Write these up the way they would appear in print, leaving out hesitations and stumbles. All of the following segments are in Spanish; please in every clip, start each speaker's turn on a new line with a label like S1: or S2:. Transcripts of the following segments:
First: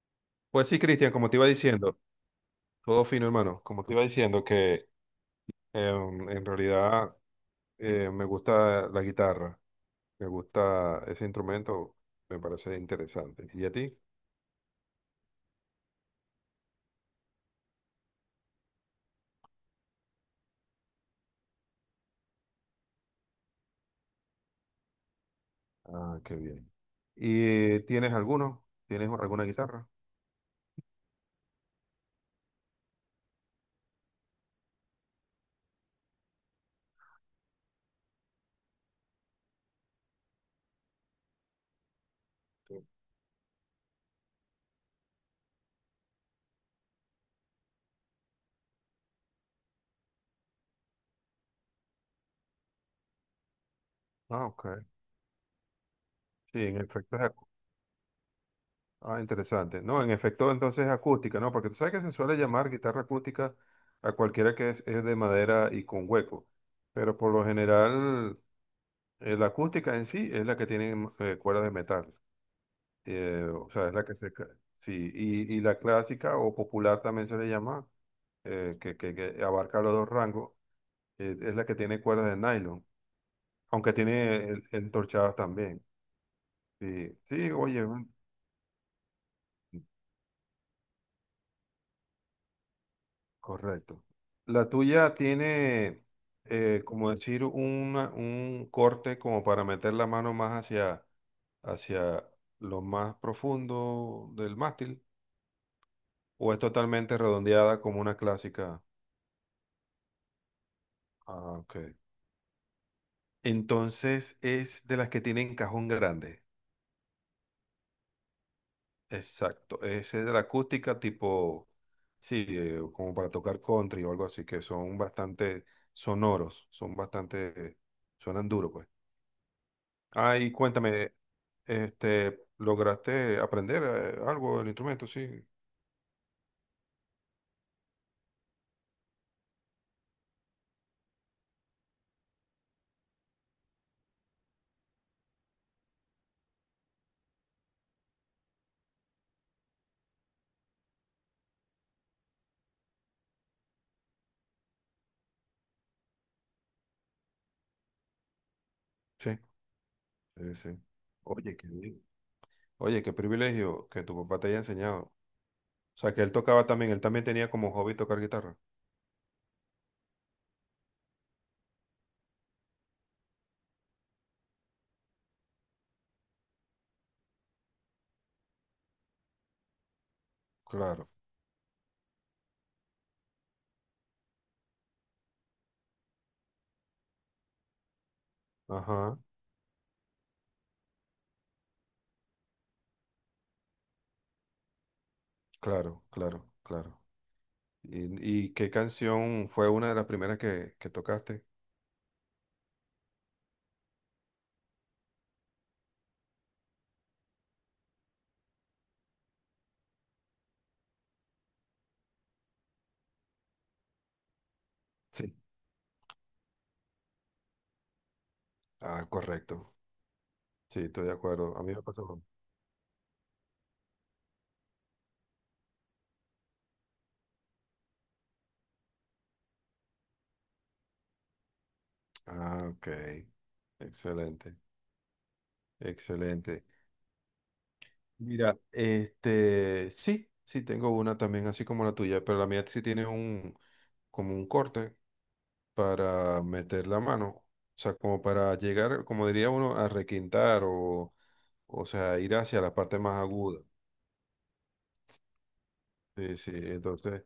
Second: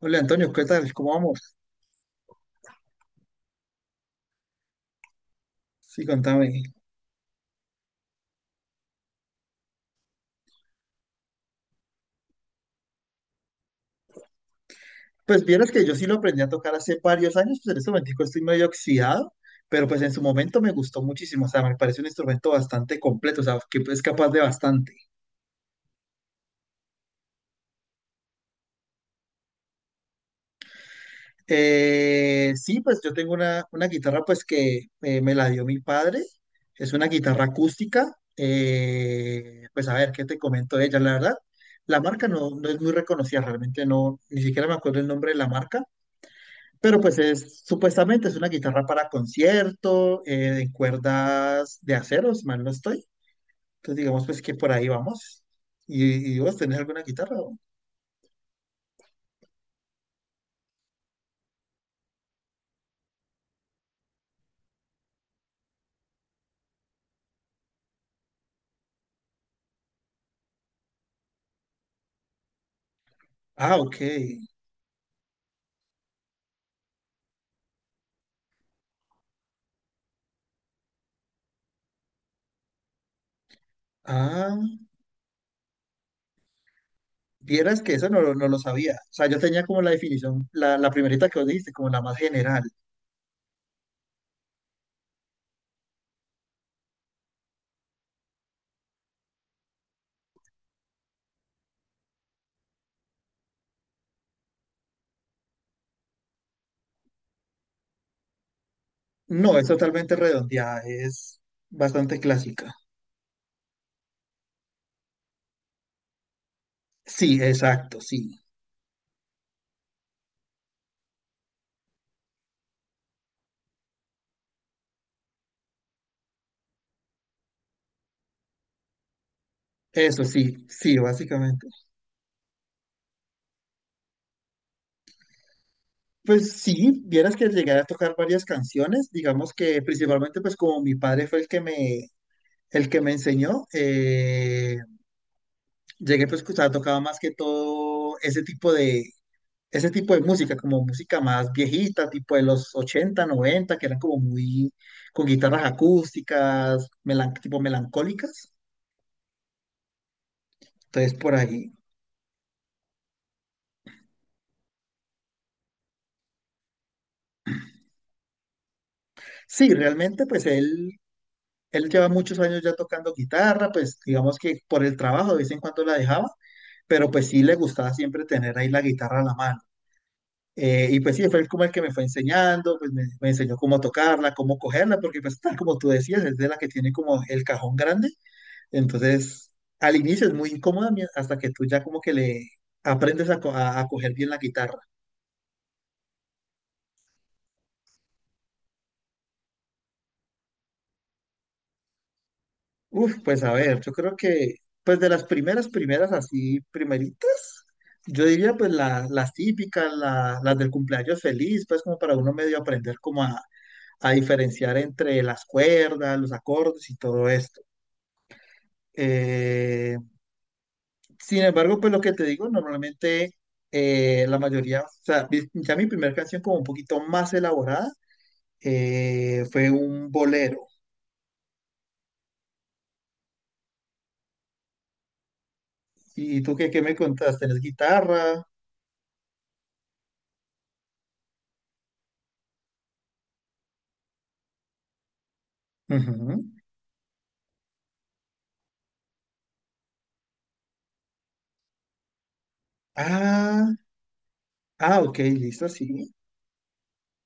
S1: Hola Antonio, ¿qué
S2: Pues sí,
S1: tal? ¿Cómo
S2: Cristian, como te iba
S1: vamos?
S2: diciendo, todo fino, hermano. Como te iba diciendo, que
S1: Sí,
S2: en
S1: contame.
S2: realidad me gusta la guitarra, me gusta ese instrumento, me parece interesante. ¿Y a ti?
S1: Pues vieras que yo sí lo aprendí a tocar hace varios años, pues en este momento estoy medio oxidado, pero pues en su momento me gustó muchísimo, o sea, me parece un instrumento bastante completo, o sea, que es capaz de bastante.
S2: Ah, qué bien. ¿Y tienes alguno? ¿Tienes alguna guitarra?
S1: Sí, pues yo tengo una guitarra pues que me la dio mi padre, es una guitarra acústica, pues a ver, ¿qué te comento de ella? La verdad, la marca no es muy reconocida, realmente no, ni siquiera me acuerdo el nombre de la marca. Pero pues es, supuestamente es una guitarra para concierto, de cuerdas de acero, si mal no estoy. Entonces digamos pues
S2: Ah,
S1: que por
S2: ok.
S1: ahí vamos. ¿Y vos
S2: Sí,
S1: tenés
S2: en
S1: alguna
S2: efecto es
S1: guitarra? ¿O?
S2: ah, interesante. No, en efecto entonces es acústica, ¿no? Porque tú sabes que se suele llamar guitarra acústica a cualquiera que es de madera y con hueco. Pero por lo general la acústica en sí es la que tiene cuerda de metal, o
S1: Ah,
S2: sea, es
S1: ok.
S2: la que sí, y la clásica o popular también se le llama, que abarca los dos rangos, es la que tiene cuerdas de nylon, aunque tiene
S1: Ah,
S2: entorchadas también. Sí, sí,
S1: vieras
S2: oye,
S1: que eso no, no lo sabía. O sea, yo tenía como la definición, la primerita que vos dijiste, como la más general.
S2: correcto. La tuya tiene, como decir, un corte como para meter la mano más hacia, hacia lo más profundo del mástil, o es totalmente redondeada como una clásica.
S1: No, es totalmente redondeada, es
S2: Ah, ok.
S1: bastante clásica.
S2: Entonces es de las que tienen cajón grande.
S1: Sí, exacto, sí.
S2: Exacto. Es de la acústica tipo, sí, como para tocar country o algo así, que son bastante sonoros, son bastante, suenan duro, pues.
S1: Eso
S2: Ah, y
S1: sí, sí,
S2: cuéntame,
S1: básicamente.
S2: este, ¿lograste aprender algo del instrumento? Sí,
S1: Pues sí, vieras que llegué a tocar varias canciones, digamos que principalmente pues como mi padre fue el que el que me enseñó, llegué pues que, tocaba más que todo ese tipo de música, como música más viejita, tipo de los 80 90 que eran como muy, con guitarras acústicas, tipo melancólicas,
S2: sí, sí, sí.
S1: entonces por
S2: Oye, qué
S1: ahí.
S2: bien. Oye, qué privilegio que tu papá te haya enseñado. O sea, que él tocaba también, él también tenía como hobby tocar guitarra.
S1: Sí, realmente él lleva muchos años ya tocando guitarra, pues digamos que por el trabajo de vez en cuando la dejaba, pero pues sí le gustaba siempre tener ahí la guitarra a la mano. Y
S2: Claro,
S1: pues sí, fue él como el que me fue enseñando, pues me enseñó cómo tocarla, cómo cogerla, porque pues tal como tú decías, es de la que tiene como el cajón grande.
S2: ajá,
S1: Entonces, al inicio es muy incómoda hasta que tú ya como que le aprendes a, a coger bien la guitarra.
S2: claro, claro, claro. Y qué canción fue una de las primeras que tocaste?
S1: Uf, pues a ver, yo creo que pues de las primeras así, primeritas, yo diría pues las típicas, las del cumpleaños feliz, pues como para uno medio aprender como a diferenciar entre
S2: Sí.
S1: las cuerdas, los acordes y todo esto.
S2: Ah, correcto.
S1: Eh,
S2: Sí, estoy de
S1: Sin
S2: acuerdo. A mí
S1: embargo,
S2: me
S1: pues lo
S2: pasó
S1: que te
S2: mismo.
S1: digo, normalmente la mayoría, o sea, ya mi primera canción como un poquito más elaborada fue un bolero.
S2: Ah, ok. Excelente,
S1: ¿Y tú
S2: excelente.
S1: qué me contaste? ¿Tienes guitarra?
S2: Mira, este, sí, sí, tengo una también así como la tuya, pero la mía sí tiene un, como un corte para
S1: Ujú.
S2: meter la mano. O sea, como para llegar, como diría uno, a requintar o sea, ir hacia la parte más aguda.
S1: Ah, ok, listo, sí,
S2: Sí, sí. Entonces,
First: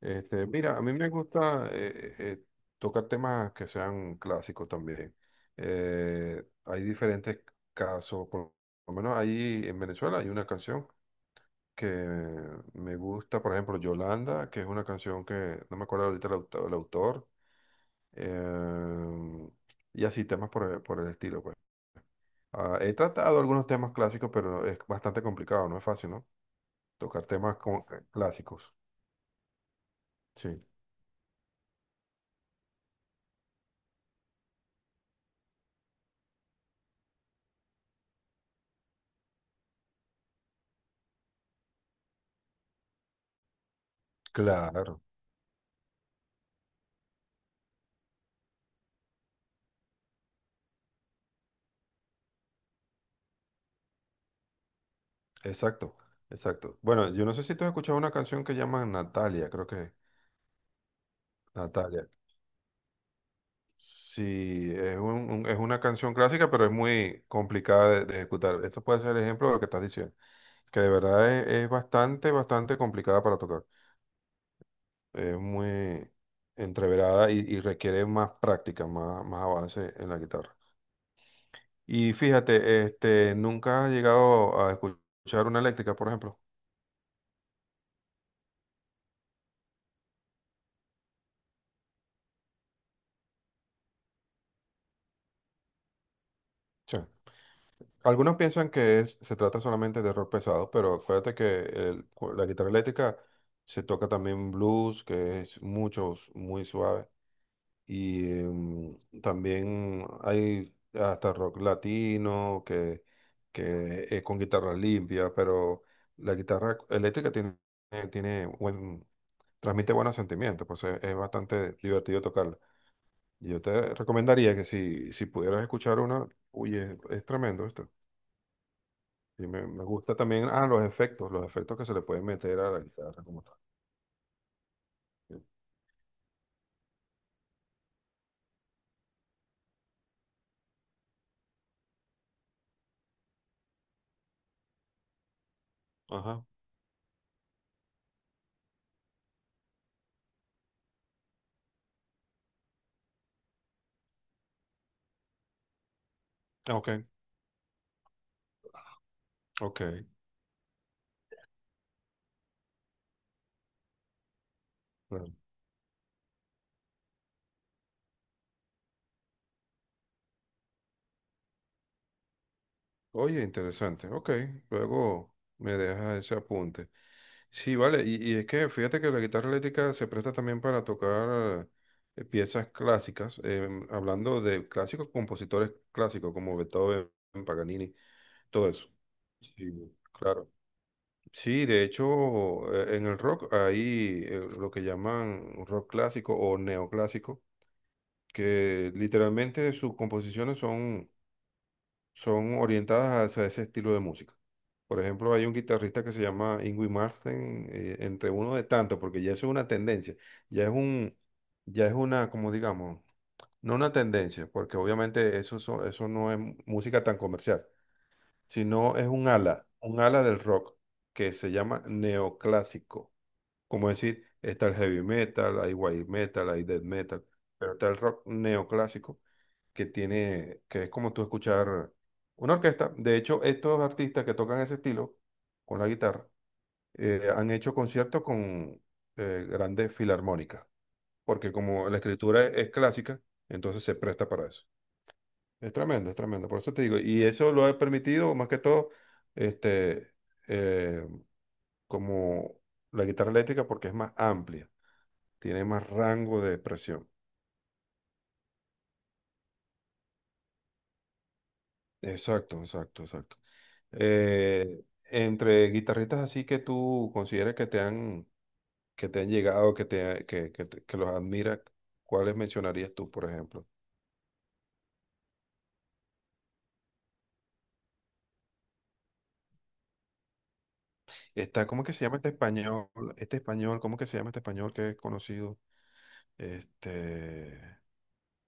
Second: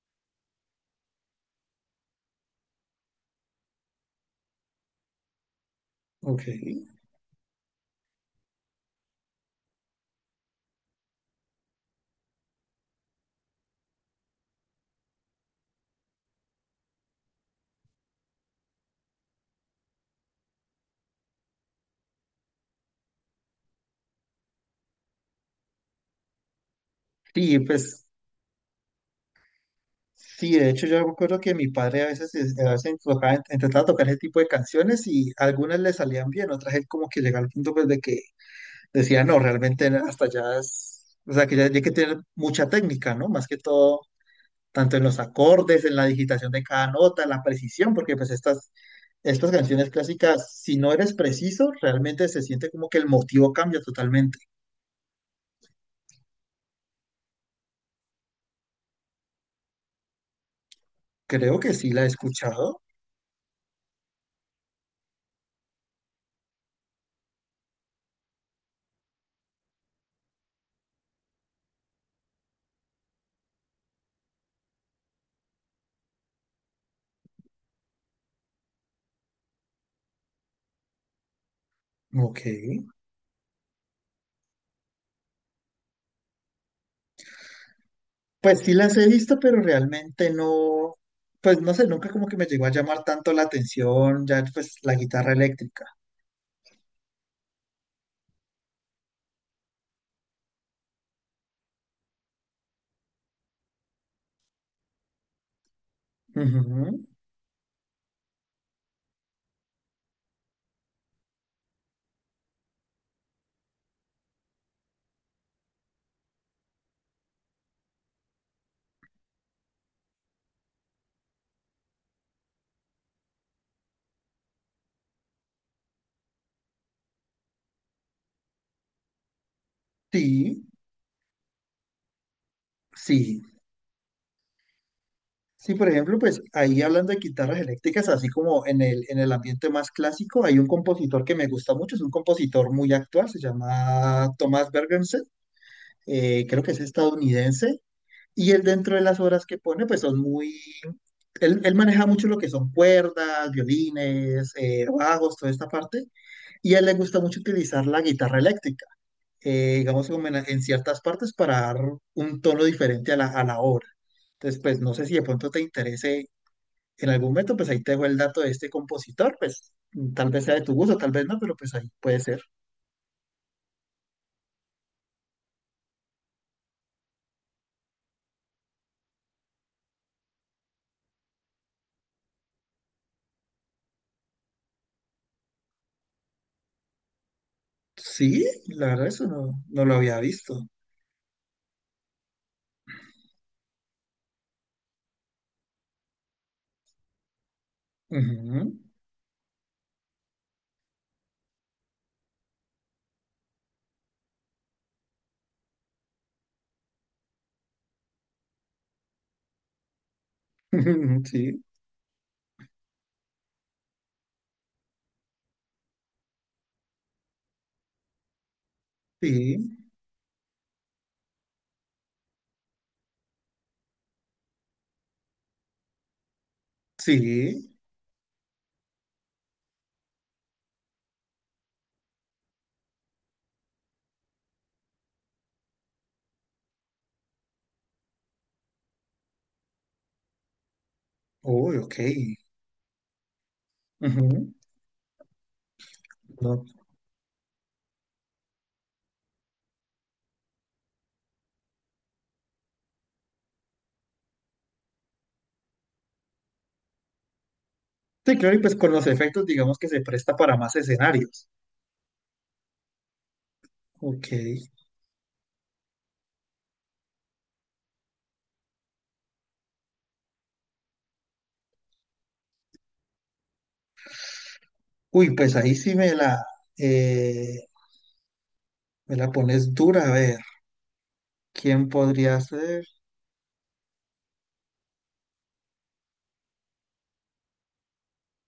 S2: este, mira, a mí me gusta tocar temas que sean clásicos también.
S1: ok.
S2: Hay diferentes casos, por lo menos ahí en Venezuela hay una canción que me gusta, por ejemplo, Yolanda, que es una canción que no me acuerdo ahorita el el autor, em, y así temas por, por el estilo, pues. Ah, he tratado algunos temas clásicos, pero es bastante complicado, no es fácil, ¿no? Tocar temas
S1: Sí,
S2: como que
S1: pues
S2: clásicos. Sí,
S1: sí, de hecho yo me acuerdo que mi padre a veces, a veces enfocaba intentaba tocar ese tipo de canciones y algunas le salían bien, otras él como que llegaba al punto pues de que decía, no, realmente hasta ya es, o sea, que ya, ya hay que tener mucha técnica, ¿no? Más que todo, tanto
S2: claro,
S1: en los acordes, en la digitación de cada nota, en la precisión, porque estas canciones clásicas, si no eres preciso, realmente se siente como que el motivo cambia totalmente.
S2: exacto, exacto. Bueno, yo no sé si tú has escuchado una canción que llaman Natalia, creo que
S1: Creo que sí la he
S2: Natalia.
S1: escuchado.
S2: Sí, es, es una canción clásica, pero es muy complicada de ejecutar. Esto puede ser el ejemplo de lo que estás diciendo, que de verdad es bastante, bastante complicada para tocar. Es muy entreverada y requiere más práctica, más, más avance en la guitarra. Y
S1: Ok.
S2: fíjate, este, ¿nunca has llegado a escuchar una eléctrica, por ejemplo?
S1: Pues sí las he visto, pero realmente no, pues no sé, nunca como que me llegó a llamar tanto la atención, ya pues la guitarra eléctrica.
S2: Algunos piensan que se trata solamente de rock pesado, pero acuérdate que la guitarra eléctrica se toca también blues, que es mucho, muy
S1: Ujú.
S2: suave. Y también hay hasta rock latino, que es con guitarra limpia, pero la guitarra eléctrica tiene, tiene buen, transmite buenos sentimientos, pues es bastante divertido tocarla. Yo te recomendaría que si pudieras escuchar una, oye, es tremendo esto. Y me gusta también,
S1: Sí,
S2: ah, los efectos que se le pueden meter a la guitarra
S1: sí.
S2: como tal. Sí.
S1: Sí, por ejemplo, pues ahí hablando de guitarras eléctricas, así como en el ambiente más clásico, hay un compositor que me gusta mucho, es un compositor muy actual, se llama Thomas Bergensen,
S2: Ajá.
S1: creo que es estadounidense, y él dentro de las obras que pone, pues son muy, él maneja mucho lo que son cuerdas, violines, bajos, toda esta parte.
S2: Ah,
S1: Y a él le
S2: ok,
S1: gusta mucho utilizar la guitarra eléctrica,
S2: ok.
S1: digamos, como en ciertas partes para dar un tono diferente a a la obra. Entonces, pues no sé si de
S2: Bueno,
S1: pronto te interese en algún momento, pues ahí te dejo el dato de este compositor, pues tal vez sea de tu gusto, tal vez no, pero pues ahí puede ser.
S2: oye, interesante. Ok, luego me deja ese apunte. Sí, vale, y es que fíjate que la guitarra eléctrica se presta también para tocar piezas clásicas, hablando de clásicos, compositores clásicos como Beethoven, Paganini,
S1: Sí,
S2: todo eso.
S1: la verdad eso no, no lo
S2: Sí,
S1: había
S2: claro.
S1: visto.
S2: Sí, de hecho, en el rock hay lo que llaman rock clásico o neoclásico,
S1: Ujú.
S2: que literalmente sus composiciones son, son orientadas hacia ese estilo de música. Por ejemplo, hay un guitarrista que se llama Ingui Martin, entre uno de tantos, porque ya eso es una tendencia, ya es un,
S1: Sí,
S2: ya es una, como digamos, no una tendencia, porque obviamente eso, eso no es música tan comercial, sino es
S1: sí,
S2: un ala del rock que se llama neoclásico. Como decir, está el heavy metal, hay white metal, hay death metal,
S1: sí.
S2: pero está el rock neoclásico que tiene, que es como tú escuchar una orquesta. De hecho, estos artistas que tocan ese estilo con la guitarra han hecho conciertos con grandes filarmónicas, porque
S1: Uy,
S2: como
S1: ok.
S2: la escritura es clásica, entonces se presta para
S1: Ujú.
S2: eso. Es tremendo, por
S1: No.
S2: eso te digo. Y eso lo ha permitido más que todo, este, eh, como la guitarra eléctrica, porque es más amplia, tiene más rango de expresión.
S1: Sí, claro, y pues con los efectos, digamos que se presta para más escenarios.
S2: Exacto, exacto, exacto.
S1: Ok.
S2: Eh, entre guitarristas así que tú consideres que te han llegado, que los admiras, ¿cuáles mencionarías tú, por ejemplo?
S1: Uy, pues ahí sí eh, me la pones dura. A ver,
S2: Está, ¿cómo
S1: ¿quién
S2: que se llama este
S1: podría ser?
S2: español? Este español, ¿cómo que se llama este español que es conocido? Este,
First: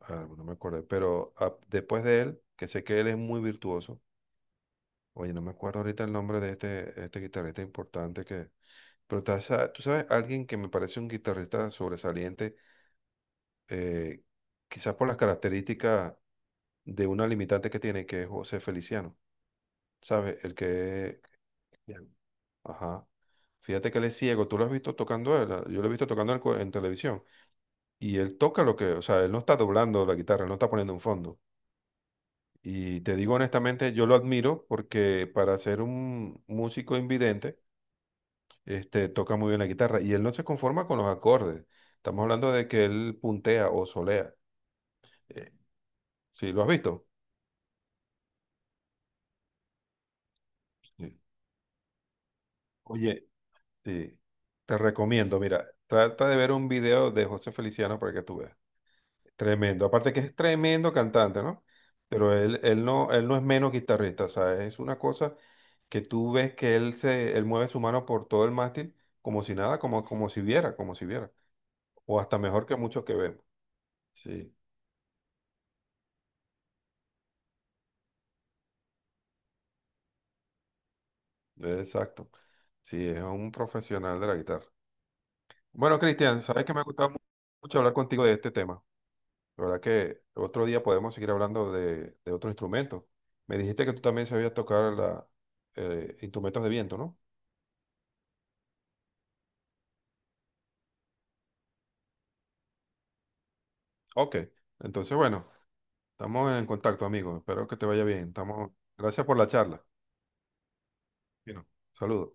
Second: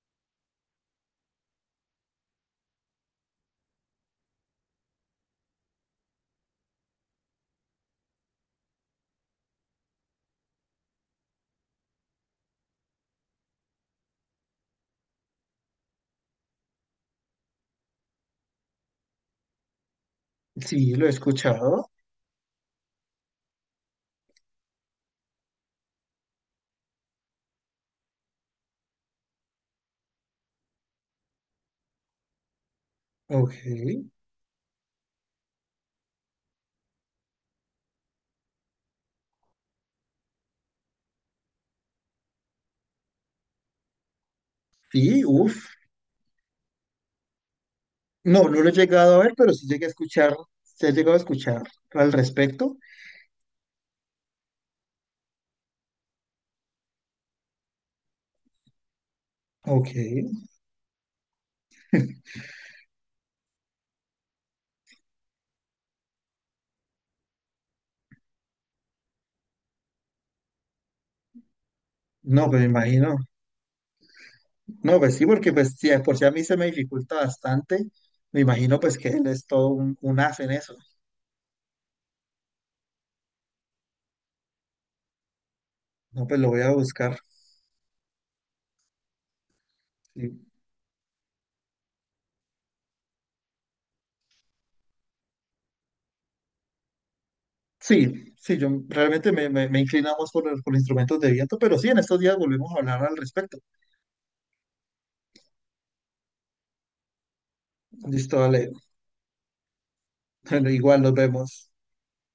S2: ah, no me acuerdo, pero ah, después de él, que sé que él es muy virtuoso, oye, no me acuerdo ahorita el nombre de este, este guitarrista importante que... Pero tú sabes, alguien que me parece un guitarrista sobresaliente, eh, quizás por las características de una limitante que tiene, que es José Feliciano, ¿sabes? El
S1: Sí, lo he
S2: que...
S1: escuchado.
S2: Bien. Ajá. Fíjate que él es ciego, tú lo has visto tocando, a él. Ah, yo lo he visto tocando a él en televisión, y él toca lo que, o sea, él no está doblando la guitarra, él no está poniendo un fondo. Y te digo
S1: Ok.
S2: honestamente, yo lo admiro porque para ser un músico invidente, este, toca muy bien la guitarra y él no se conforma con los acordes. Estamos hablando de que él puntea o solea.
S1: Sí,
S2: Eh,
S1: uff.
S2: ¿Sí lo has visto?
S1: No, no lo he llegado a ver, pero sí llegué a escuchar, se ha
S2: Sí.
S1: llegado a escuchar al respecto.
S2: Oye, sí. Te recomiendo, mira, trata de ver un video de José Feliciano para que tú veas. Tremendo.
S1: Ok.
S2: Aparte que es tremendo cantante, ¿no? Pero él, él no es menos guitarrista, ¿sabes? Es una cosa que tú ves que él se, él mueve su mano por todo el mástil como si nada, como, como si viera, como si viera. O hasta
S1: No, pues
S2: mejor
S1: me
S2: que muchos que
S1: imagino.
S2: vemos. Sí.
S1: No, pues sí, porque pues sí, de por si a mí se me dificulta bastante, me imagino pues que él es todo un as en eso.
S2: Exacto. Sí, es un profesional de la guitarra. Bueno,
S1: No, pues
S2: Cristian,
S1: lo voy
S2: sabes
S1: a
S2: que me ha gustado
S1: buscar.
S2: mucho hablar contigo de este tema. La verdad que
S1: Sí.
S2: otro día podemos seguir hablando de otro instrumento. Me dijiste que tú también sabías tocar la, instrumentos de viento, ¿no?
S1: Sí, sí, yo realmente me inclino más por instrumentos de viento, pero sí, en estos días volvemos a hablar al respecto.
S2: Ok. Entonces, bueno, estamos en contacto, amigo. Espero que te vaya bien.
S1: Listo, dale.
S2: Estamos... Gracias por la charla.
S1: Igual nos
S2: Bueno,
S1: vemos.
S2: saludos.